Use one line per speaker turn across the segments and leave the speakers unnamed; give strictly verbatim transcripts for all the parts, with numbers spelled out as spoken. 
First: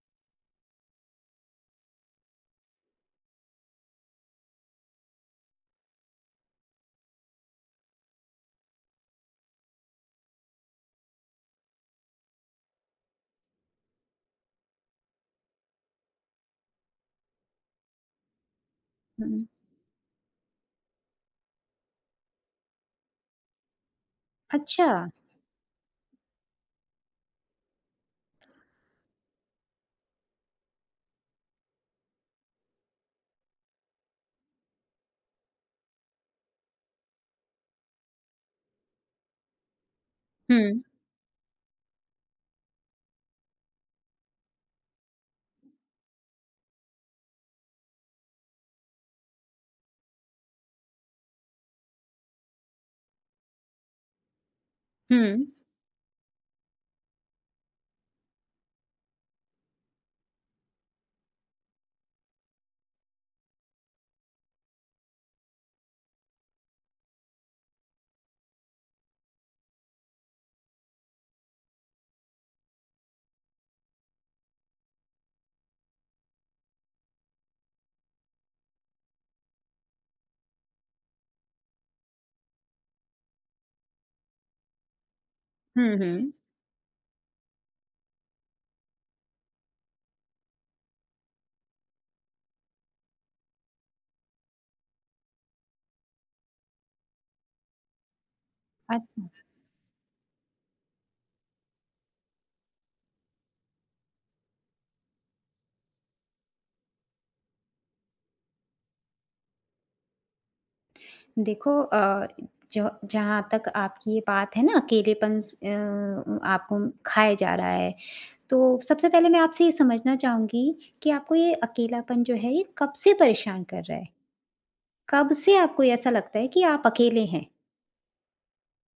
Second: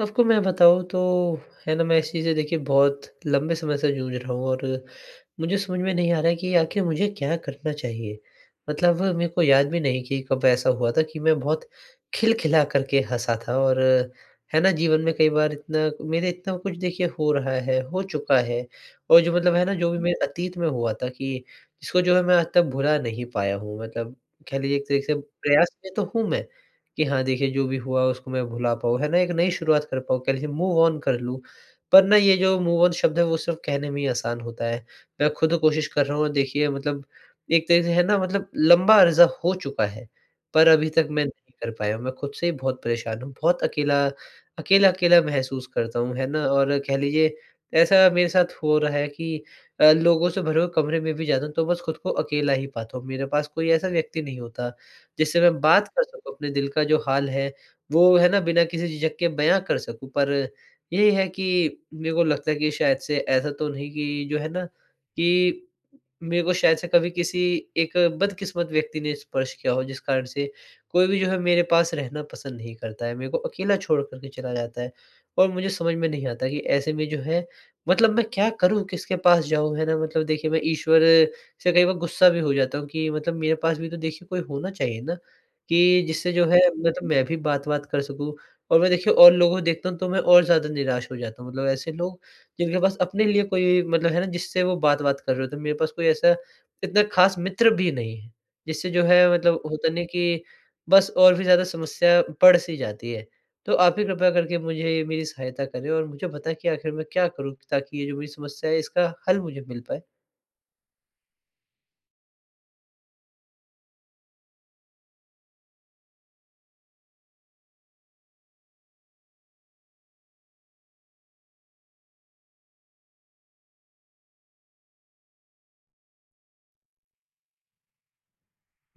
आपको मैं बताऊँ तो, है ना, मैं इस चीज़ से देखिए बहुत लंबे समय से जूझ रहा हूँ और मुझे समझ में नहीं आ रहा है कि आखिर मुझे क्या करना चाहिए। मतलब मेरे को याद भी नहीं कि कब ऐसा हुआ था कि मैं बहुत खिलखिला करके हँसा था। और है ना, जीवन में कई बार इतना, मेरे इतना कुछ देखिए हो रहा है, हो चुका है। और जो
हुँ।
मतलब है ना, जो भी मेरे अतीत में हुआ था, कि जिसको जो है मैं आज तक भुला नहीं पाया हूँ। मतलब कह लीजिए
अच्छा।
एक तरीके से प्रयास में तो हूँ मैं, कि हाँ, देखिए जो भी हुआ उसको मैं भुला पाऊँ, है ना? एक नई शुरुआत कर पाऊँ, कह लीजिए मूव ऑन कर लूँ। पर ना, ये जो मूव ऑन शब्द है, वो सिर्फ़ कहने में ही आसान होता है। मैं खुद कोशिश कर रहा हूँ और देखिए मतलब एक तरह से है ना, मतलब लंबा अर्ज़ा हो चुका है,
हुँ,
पर अभी तक मैं नहीं कर पाया हूँ। मैं खुद से ही बहुत परेशान हूँ, बहुत अकेला अकेला-अकेला महसूस करता हूँ, है ना? और कह लीजिए ऐसा मेरे साथ हो रहा है कि अ, लोगों से भरे हुए कमरे में भी जाता हूँ, तो बस खुद को अकेला ही पाता हूँ। मेरे पास कोई ऐसा व्यक्ति नहीं होता
हुँ,
जिससे मैं बात कर सकूँ, अपने दिल का जो हाल है, वो है ना, बिना किसी झिझक के बयाँ कर सकूँ। पर यही है कि मेरे को लगता है कि शायद से ऐसा तो नहीं कि जो है ना कि मेरे को शायद से कभी किसी एक बदकिस्मत व्यक्ति ने स्पर्श किया हो, जिस कारण से कोई भी जो है मेरे पास रहना पसंद नहीं करता है। मेरे को अकेला छोड़ कर के चला जाता है। और मुझे समझ में नहीं आता कि ऐसे में जो है, मतलब मैं क्या करूँ? किसके पास जाऊँ? है ना? मतलब देखिए, मैं ईश्वर से कई बार गुस्सा भी हो जाता हूँ कि मतलब मेरे पास भी तो देखिए कोई होना चाहिए ना,
हुँ,
कि
हुँ।
जिससे जो है मतलब मैं भी बात-वात कर सकूँ। और मैं देखिए और लोगों को देखता हूँ, तो मैं और ज़्यादा निराश हो जाता हूँ। मतलब ऐसे लोग जिनके पास अपने लिए कोई मतलब है ना, जिससे वो बात-वात कर रहे हो, तो मेरे पास कोई ऐसा इतना ख़ास मित्र भी नहीं है, जिससे जो
अच
है मतलब होता नहीं, कि बस और भी ज़्यादा समस्या बढ़-सी जाती है। तो आप ही कृपया करके मुझे मेरी सहायता करें और मुझे बताएँ कि आखिर मैं क्या करूँ, ताकि ये जो मेरी समस्या है, इसका हल मुझे मिल पाए?
देखो, अ, जो जहाँ तक आपकी ये बात है ना, अकेलेपन स अ, आपको खाया जा रहा है, तो सबसे पहले मैं आपसे ये समझना चाहूँगी कि आपको ये अकेलापन जो है ये कब से परेशान कर रहा है? कब से आपको ऐसा लगता है कि आप अकेले हैं?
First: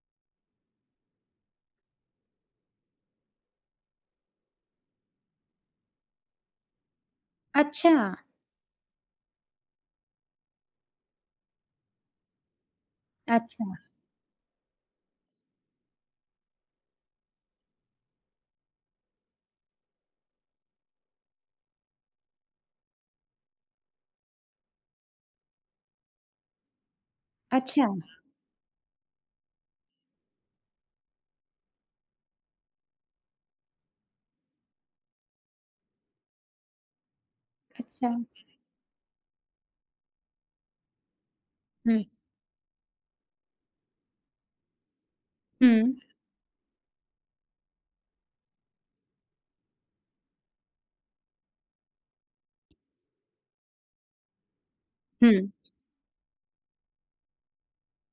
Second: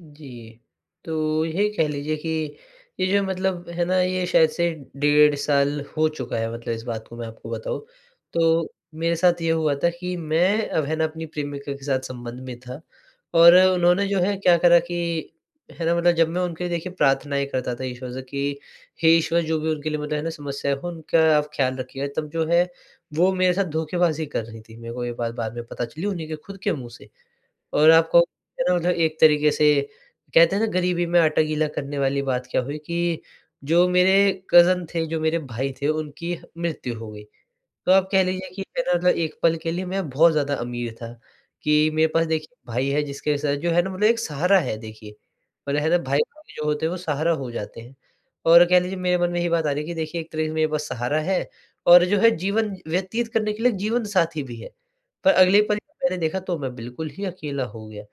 जी। तो ये कह लीजिए कि ये जो मतलब है ना, ये शायद से डेढ़ साल हो चुका है, मतलब इस बात को मैं आपको बताऊँ।
अच्छा,
तो मेरे साथ ये हुआ था कि मैं अब है ना अपनी प्रेमिका के साथ संबंध में था, और
अच्छा,
उन्होंने जो है क्या करा कि, है ना, मतलब जब मैं उनके लिए देखिए प्रार्थनाएँ करता था ईश्वर से कि हे ईश्वर, जो भी उनके लिए मतलब है ना समस्या हो, उनका आप ख़्याल रखिएगा, तब जो है, वो मेरे साथ धोखेबाज़ी कर रही थी। मेरे को ये बात बाद में पता चली, उन्हीं के खुद के मुँह से।
अच्छा,
और आपको है ना मतलब, एक तरीके से कहते हैं ना, गरीबी में आटा गीला करने वाली बात क्या हुई कि जो मेरे कज़न थे, जो मेरे भाई थे, उनकी मृत्यु हो गई। तो आप
अच्छा।
कह लीजिए कि है ना मतलब, एक पल के लिए मैं बहुत ज़्यादा अमीर था, कि
हुँ,
मेरे पास देखिए भाई है, जिसके साथ जो है ना, मतलब एक सहारा है देखिए।
हुँ,
मतलब है ना, भाई-बहन जो होते हैं, वो सहारा हो जाते हैं। और कह लीजिए मेरे मन में यही बात आ रही है कि देखिए एक तरीके से मेरे पास सहारा है और जो है, जीवन व्यतीत करने के लिए जीवनसाथी भी है।
हुँ।
पर अगले पल जब मैंने देखा, तो मैं बिल्कुल ही अकेला हो गया।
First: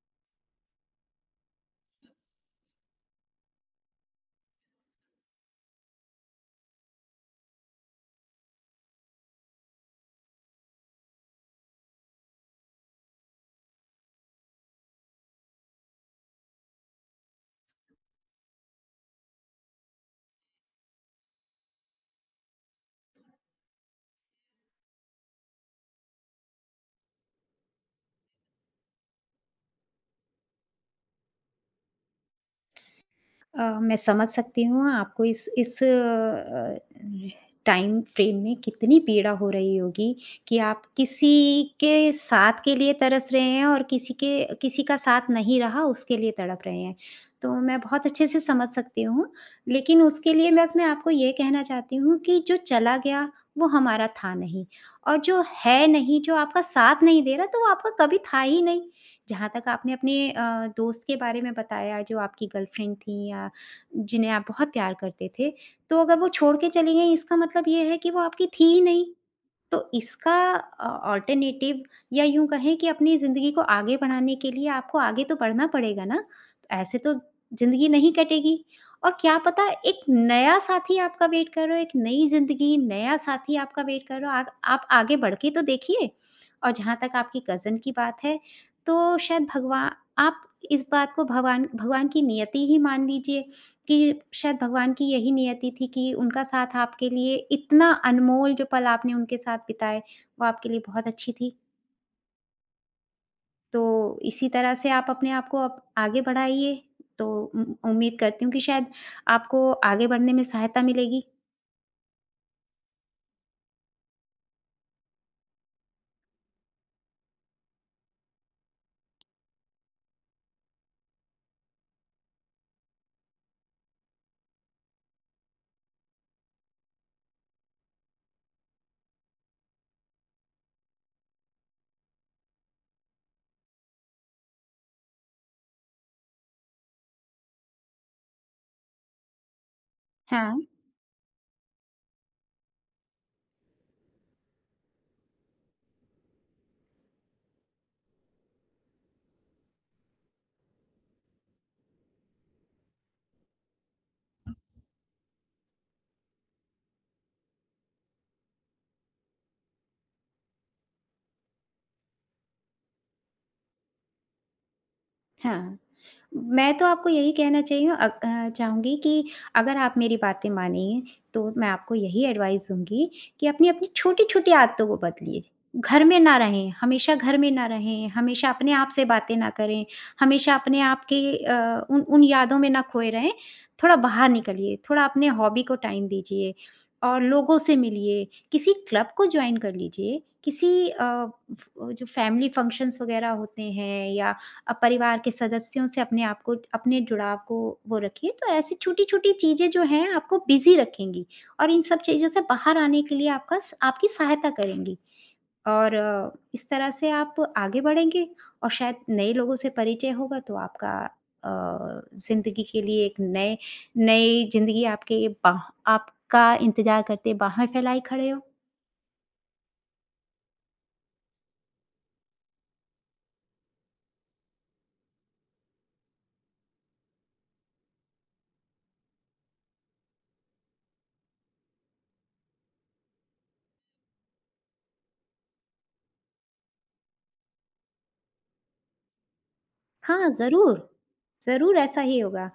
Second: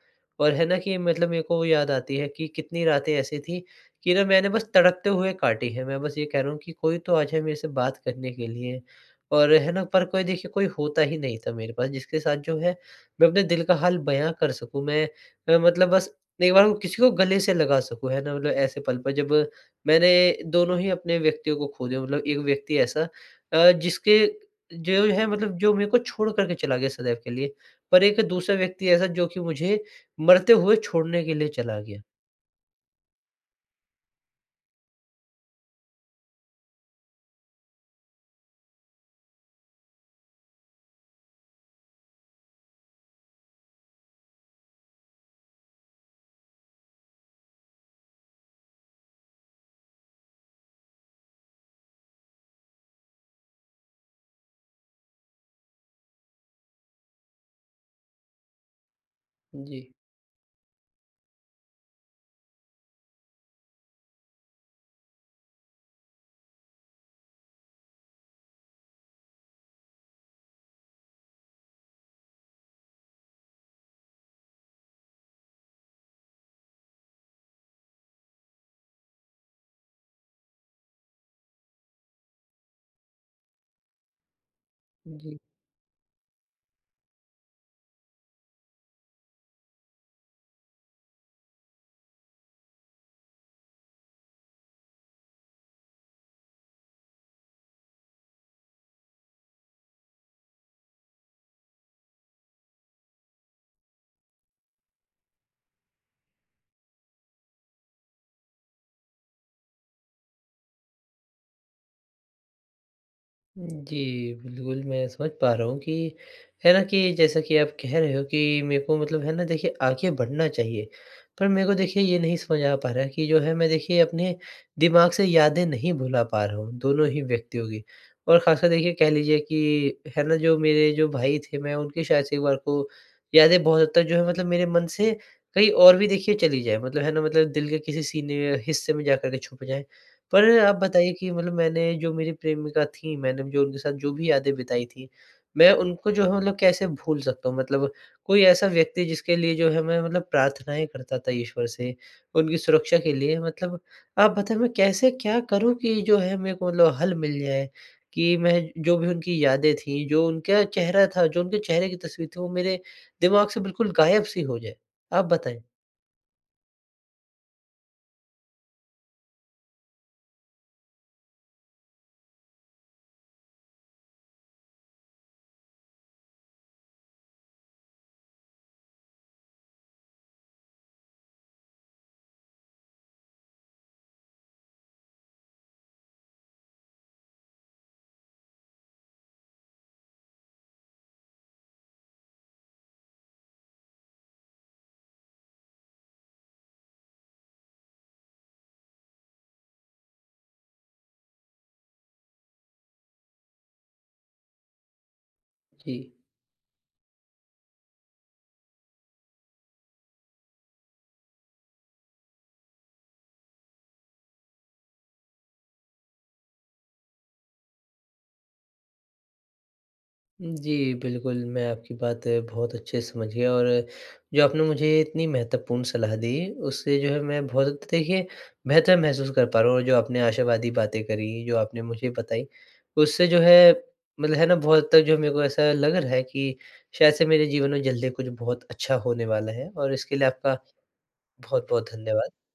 और है ना, कि मतलब मेरे को वो याद आती है कि कितनी रातें ऐसी थी कि ना, मैंने बस तड़पते हुए काटी है। मैं बस ये कह रहा हूँ कि कोई तो आ जाए मेरे से बात करने के लिए। और है ना, पर कोई देखिए, कोई होता ही नहीं था मेरे पास, जिसके साथ जो है मैं अपने दिल का हाल बयाँ कर सकूँ। मैं अ, मतलब बस एक बार किसी को गले से लगा सकूँ, है ना? मतलब ऐसे पल पर जब मैंने दोनों ही अपने व्यक्तियों को खो दिया। मतलब एक व्यक्ति ऐसा, अ, जिसके जो है, मतलब जो मेरे को छोड़ कर के चला गया सदैव के लिए, पर एक दूसरा व्यक्ति ऐसा जो कि मुझे मरते हुए छोड़ने के लिए चला गया।
अ, मैं समझ सकती हूँ आपको इस इस अ, टाइम फ्रेम में कितनी पीड़ा हो रही होगी कि आप किसी के साथ के लिए तरस रहे हैं और किसी के किसी का साथ नहीं रहा उसके लिए तड़प रहे हैं। तो मैं बहुत अच्छे से समझ सकती हूँ, लेकिन उसके लिए बस मैं आपको ये कहना चाहती हूँ कि जो चला गया वो हमारा था नहीं और जो है नहीं, जो आपका साथ नहीं दे रहा तो वो आपका कभी था ही नहीं। जहाँ तक
जी।
आपने अपने अ, दोस्त के बारे में बताया, जो आपकी गर्लफ्रेंड थी, या जिन्हें आप बहुत प्यार करते थे, तो अगर वो छोड़ के चली गईं, इसका मतलब ये है कि वो आपकी थी ही नहीं। तो इसका अ, अल्टरनेटिव, या यूँ कहें कि अपनी ज़िंदगी को आगे बढ़ाने के लिए आपको आगे तो बढ़ना पड़ेगा ना। ऐसे तो ज़िंदगी नहीं कटेगी, और क्या पता एक नया साथी आपका वेट कर रहा हो, एक नई ज़िंदगी, नया साथी आपका वेट कर रहा हो। आप आप आगे बढ़
जी।
के तो देखिए। और जहाँ तक आपकी कज़िन की बात है, तो शायद भगवा आप इस बात को भगवान भगवान की नियति ही मान लीजिए कि शायद भगवान की यही नियति थी। कि उनका साथ आपके लिए इतना अनमोल, जो पल आपने उनके साथ बिताए, वो आपके लिए बहुत अच्छी थी। तो इसी तरह से आप अपने आप को आप आगे बढ़ाइए, तो उम, उम्मीद करती हूँ कि शायद आपको आगे बढ़ने में सहायता मिलेगी।
जी, बिल्कुल, मैं समझ पा रहा हूँ कि है ना, कि जैसा कि आप कह रहे हो कि मेरे को मतलब है ना देखिए आगे बढ़ना चाहिए। पर मेरे को देखिए ये नहीं समझ आ पा रहा है कि जो है, मैं देखिए अपने दिमाग से यादें नहीं भुला पा रहा हूँ, दोनों ही व्यक्तियों की। और ख़ासकर देखिए, कह लीजिए कि है ना, जो मेरे जो भाई थे, मैं उनकी शायद से एक बार को यादें बहुत हद तक जो है, मतलब मेरे मन से कहीं और भी देखिए चली जाए। मतलब है ना, मतलब दिल के किसी सीने हिस्से में जा कर के छुप जाए। पर
हाँ।
आप बताइए कि मतलब मैंने जो मेरी प्रेमिका थी, मैंने जो उनके साथ जो भी यादें बिताई थी, मैं उनको जो है, मतलब कैसे भूल सकता हूँ? मतलब कोई ऐसा व्यक्ति जिसके लिए जो है मैं मतलब प्रार्थनाएँ करता था ईश्वर से, उनकी सुरक्षा के लिए, मतलब आप बताएँ, मैं कैसे क्या करूँ कि जो है, मेरे को मतलब हल मिल जाए? कि मैं जो भी उनकी यादें थी, जो उनका चेहरा था, जो उनके चेहरे की तस्वीर थी, वो मेरे दिमाग से बिल्कुल गायब-सी हो जाए। आप बताएँ?
हाँ, मैं तो आपको यही कहना चाहिए अ अ, चाहूँगी कि अगर आप मेरी बातें मानेंगे, तो मैं आपको यही एडवाइस दूँगी कि अपनी-अपनी छोटी-छोटी आदतों को बदलिए। घर में ना रहें, हमेशा घर में ना रहें, हमेशा अपने आप से बातें ना करें, हमेशा अपने आप के अ, उन उन यादों में ना खोए रहें। थोड़ा बाहर निकलिए, थोड़ा अपने हॉबी को टाइम दीजिए और लोगों से मिलिए, किसी क्लब को जॉइन कर लीजिए, किसी अ, फ जो फैमिली फंक्शन्स वग़ैरह होते हैं, या अब परिवार के सदस्यों से अपने आप को, अपने जुड़ाव को वो रखिए। तो ऐसी छोटी-छोटी चीज़ें जो हैं आपको बिज़ी रखेंगी और इन सब चीज़ों से बाहर आने के लिए आपका स आपकी सहायता करेंगी,
जी।
और अ, इस तरह से आप आगे बढ़ेंगे, और शायद नए लोगों से परिचय होगा, तो आपका अ, ज़िंदगी के लिए एक नए नई ज़िंदगी आपके बाह आपका इंतज़ार करते बाहें फैलाए खड़े हो।
जी, बिल्कुल, मैं आपकी बात अ, बहुत अच्छे से समझ गया, और अ, जो आपने मुझे इतनी महत्वपूर्ण सलाह दी, उससे जो है मैं बहुत देखिए बेहतर महसूस कर पा रहा हूँ, और जो आपने आशावादी बातें करी, जो आपने मुझे बताई, उससे जो है, मतलब है ना, बहुत तक जो मेरे को ऐसा लग रहा है कि शायद से मेरे जीवन में जल्दी कुछ बहुत अच्छा होने वाला है, और इसके लिए
हाँ,
आपका
ज़रूर। ज़रूर
बहुत-बहुत
ऐसा ही
धन्यवाद।
होगा,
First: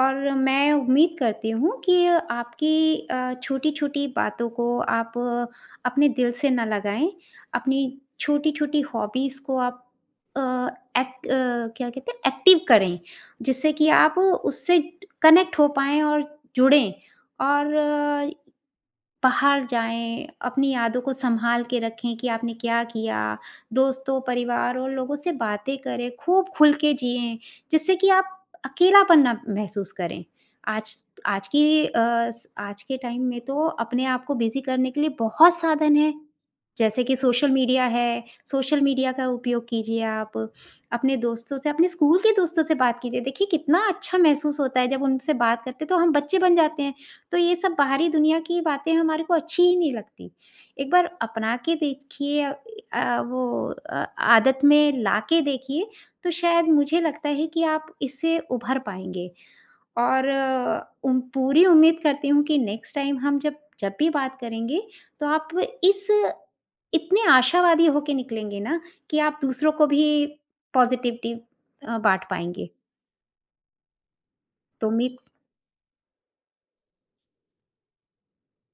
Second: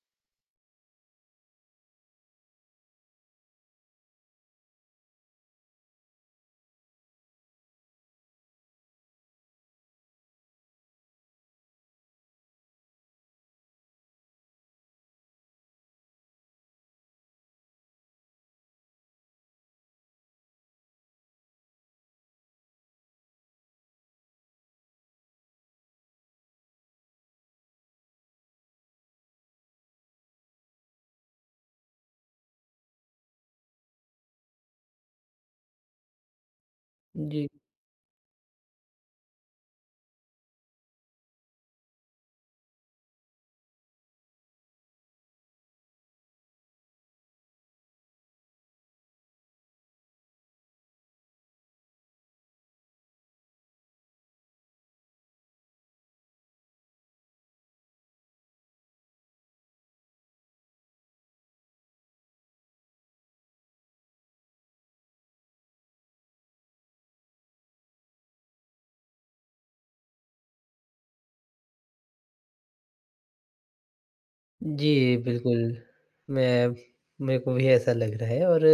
और मैं उम्मीद करती हूँ कि आपकी अ, छोटी-छोटी बातों को आप अ, अपने दिल से ना लगाएँ। अपनी छोटी-छोटी हॉबीज़ को आप अ, एक्ट अ, क्या कहते हैं, एक्टिव करें, जिससे कि आप उससे कनेक्ट हो पाएँ और जुड़ें, और बाहर जाएँ, अपनी यादों को सँभाल के रखें कि आपने क्या किया, दोस्तों, परिवार और लोगों से बातें करें, खूब खुल के जिएँ, जिससे कि आप अकेलापन ना महसूस करें। आज आज की अ, स आज के टाइम में तो अपने आप को बिज़ी करने के लिए बहुत साधन हैं, जैसे कि
जी,
सोशल मीडिया है, सोशल मीडिया का उपयोग कीजिए आप, अपने दोस्तों से, अपने स्कूल के दोस्तों से बात कीजिए, देखिए कितना अच्छा महसूस होता है जब उनसे बात करते हैं, तो हम बच्चे बन जाते हैं। तो ये सब बाहरी दुनिया की बातें हमारे को अच्छी ही नहीं लगती। एक बार अपना के देखिए, अ, वो अ, आदत में ला के देखिए, तो शायद मुझे लगता है कि आप इससे उभर पाएँगे, और अ, उम, पूरी उम्मीद करती हूँ कि नेक्स्ट टाइम हम जब जब भी बात करेंगे, तो आप इस इतने आशावादी होके निकलेंगे ना कि आप दूसरों को भी पॉज़िटिविटी अ, बाँट पाएँगे। तो उम्मीद
जी, बिल्कुल, मैं मेरे को भी ऐसा लग रहा है, और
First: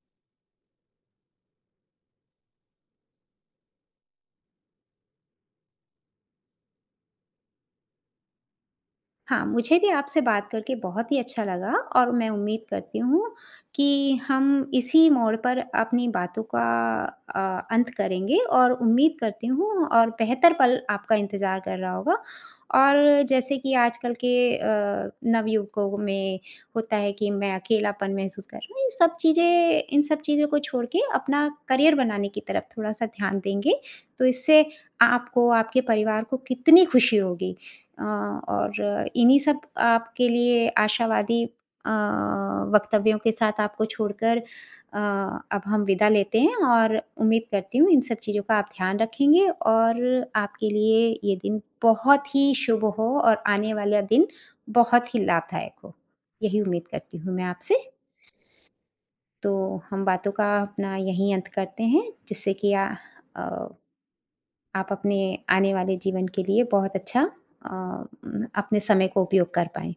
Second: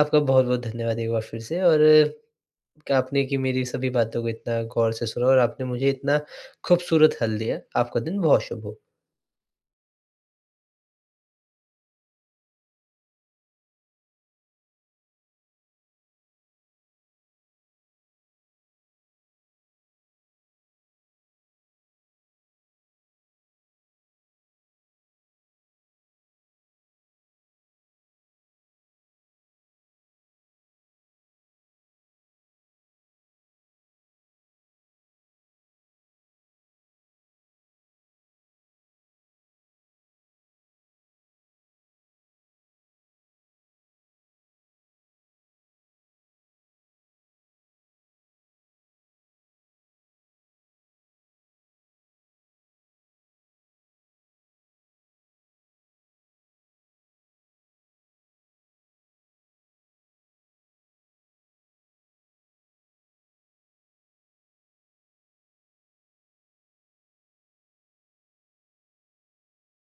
आपका बहुत-बहुत धन्यवाद एक बार फिर से, और आपने कि मेरी सभी बातों को इतना गौर से सुना और आपने मुझे इतना खूबसूरत हल दिया। आपका दिन बहुत शुभ हो।
हाँ, मुझे भी आपसे बात करके बहुत ही अच्छा लगा, और मैं उम्मीद करती हूँ कि हम इसी मोड़ पर अपनी बातों का अ, अंत करेंगे, और उम्मीद करती हूँ और बेहतर पल आपका इंतज़ार कर रहा होगा। और जैसे कि आजकल के अ, नवयुवकों में होता है कि मैं अकेलापन महसूस कर रहा हूँ, ये सब चीज़ें, इन सब चीज़ों को छोड़ के अपना करियर बनाने की तरफ थोड़ा-सा ध्यान देंगे, तो इससे आपको, आपके परिवार को कितनी खुशी होगी। अ, और इन्हीं सब आपके लिए आशावादी अ, वक्तव्यों के साथ आपको छोड़कर, अ, अब हम विदा लेते हैं, और उम्मीद करती हूँ इन सब चीज़ों का आप ध्यान रखेंगे, और आपके लिए ये दिन बहुत ही शुभ हो और आने वाला दिन बहुत ही लाभदायक हो। यही उम्मीद करती हूँ मैं आपसे। तो हम बातों का अपना यहीं अंत करते हैं, जिससे कि आ, अ, आप अपने आने वाले जीवन के लिए बहुत अच्छा, अ, अपने समय को उपयोग कर पाएँ।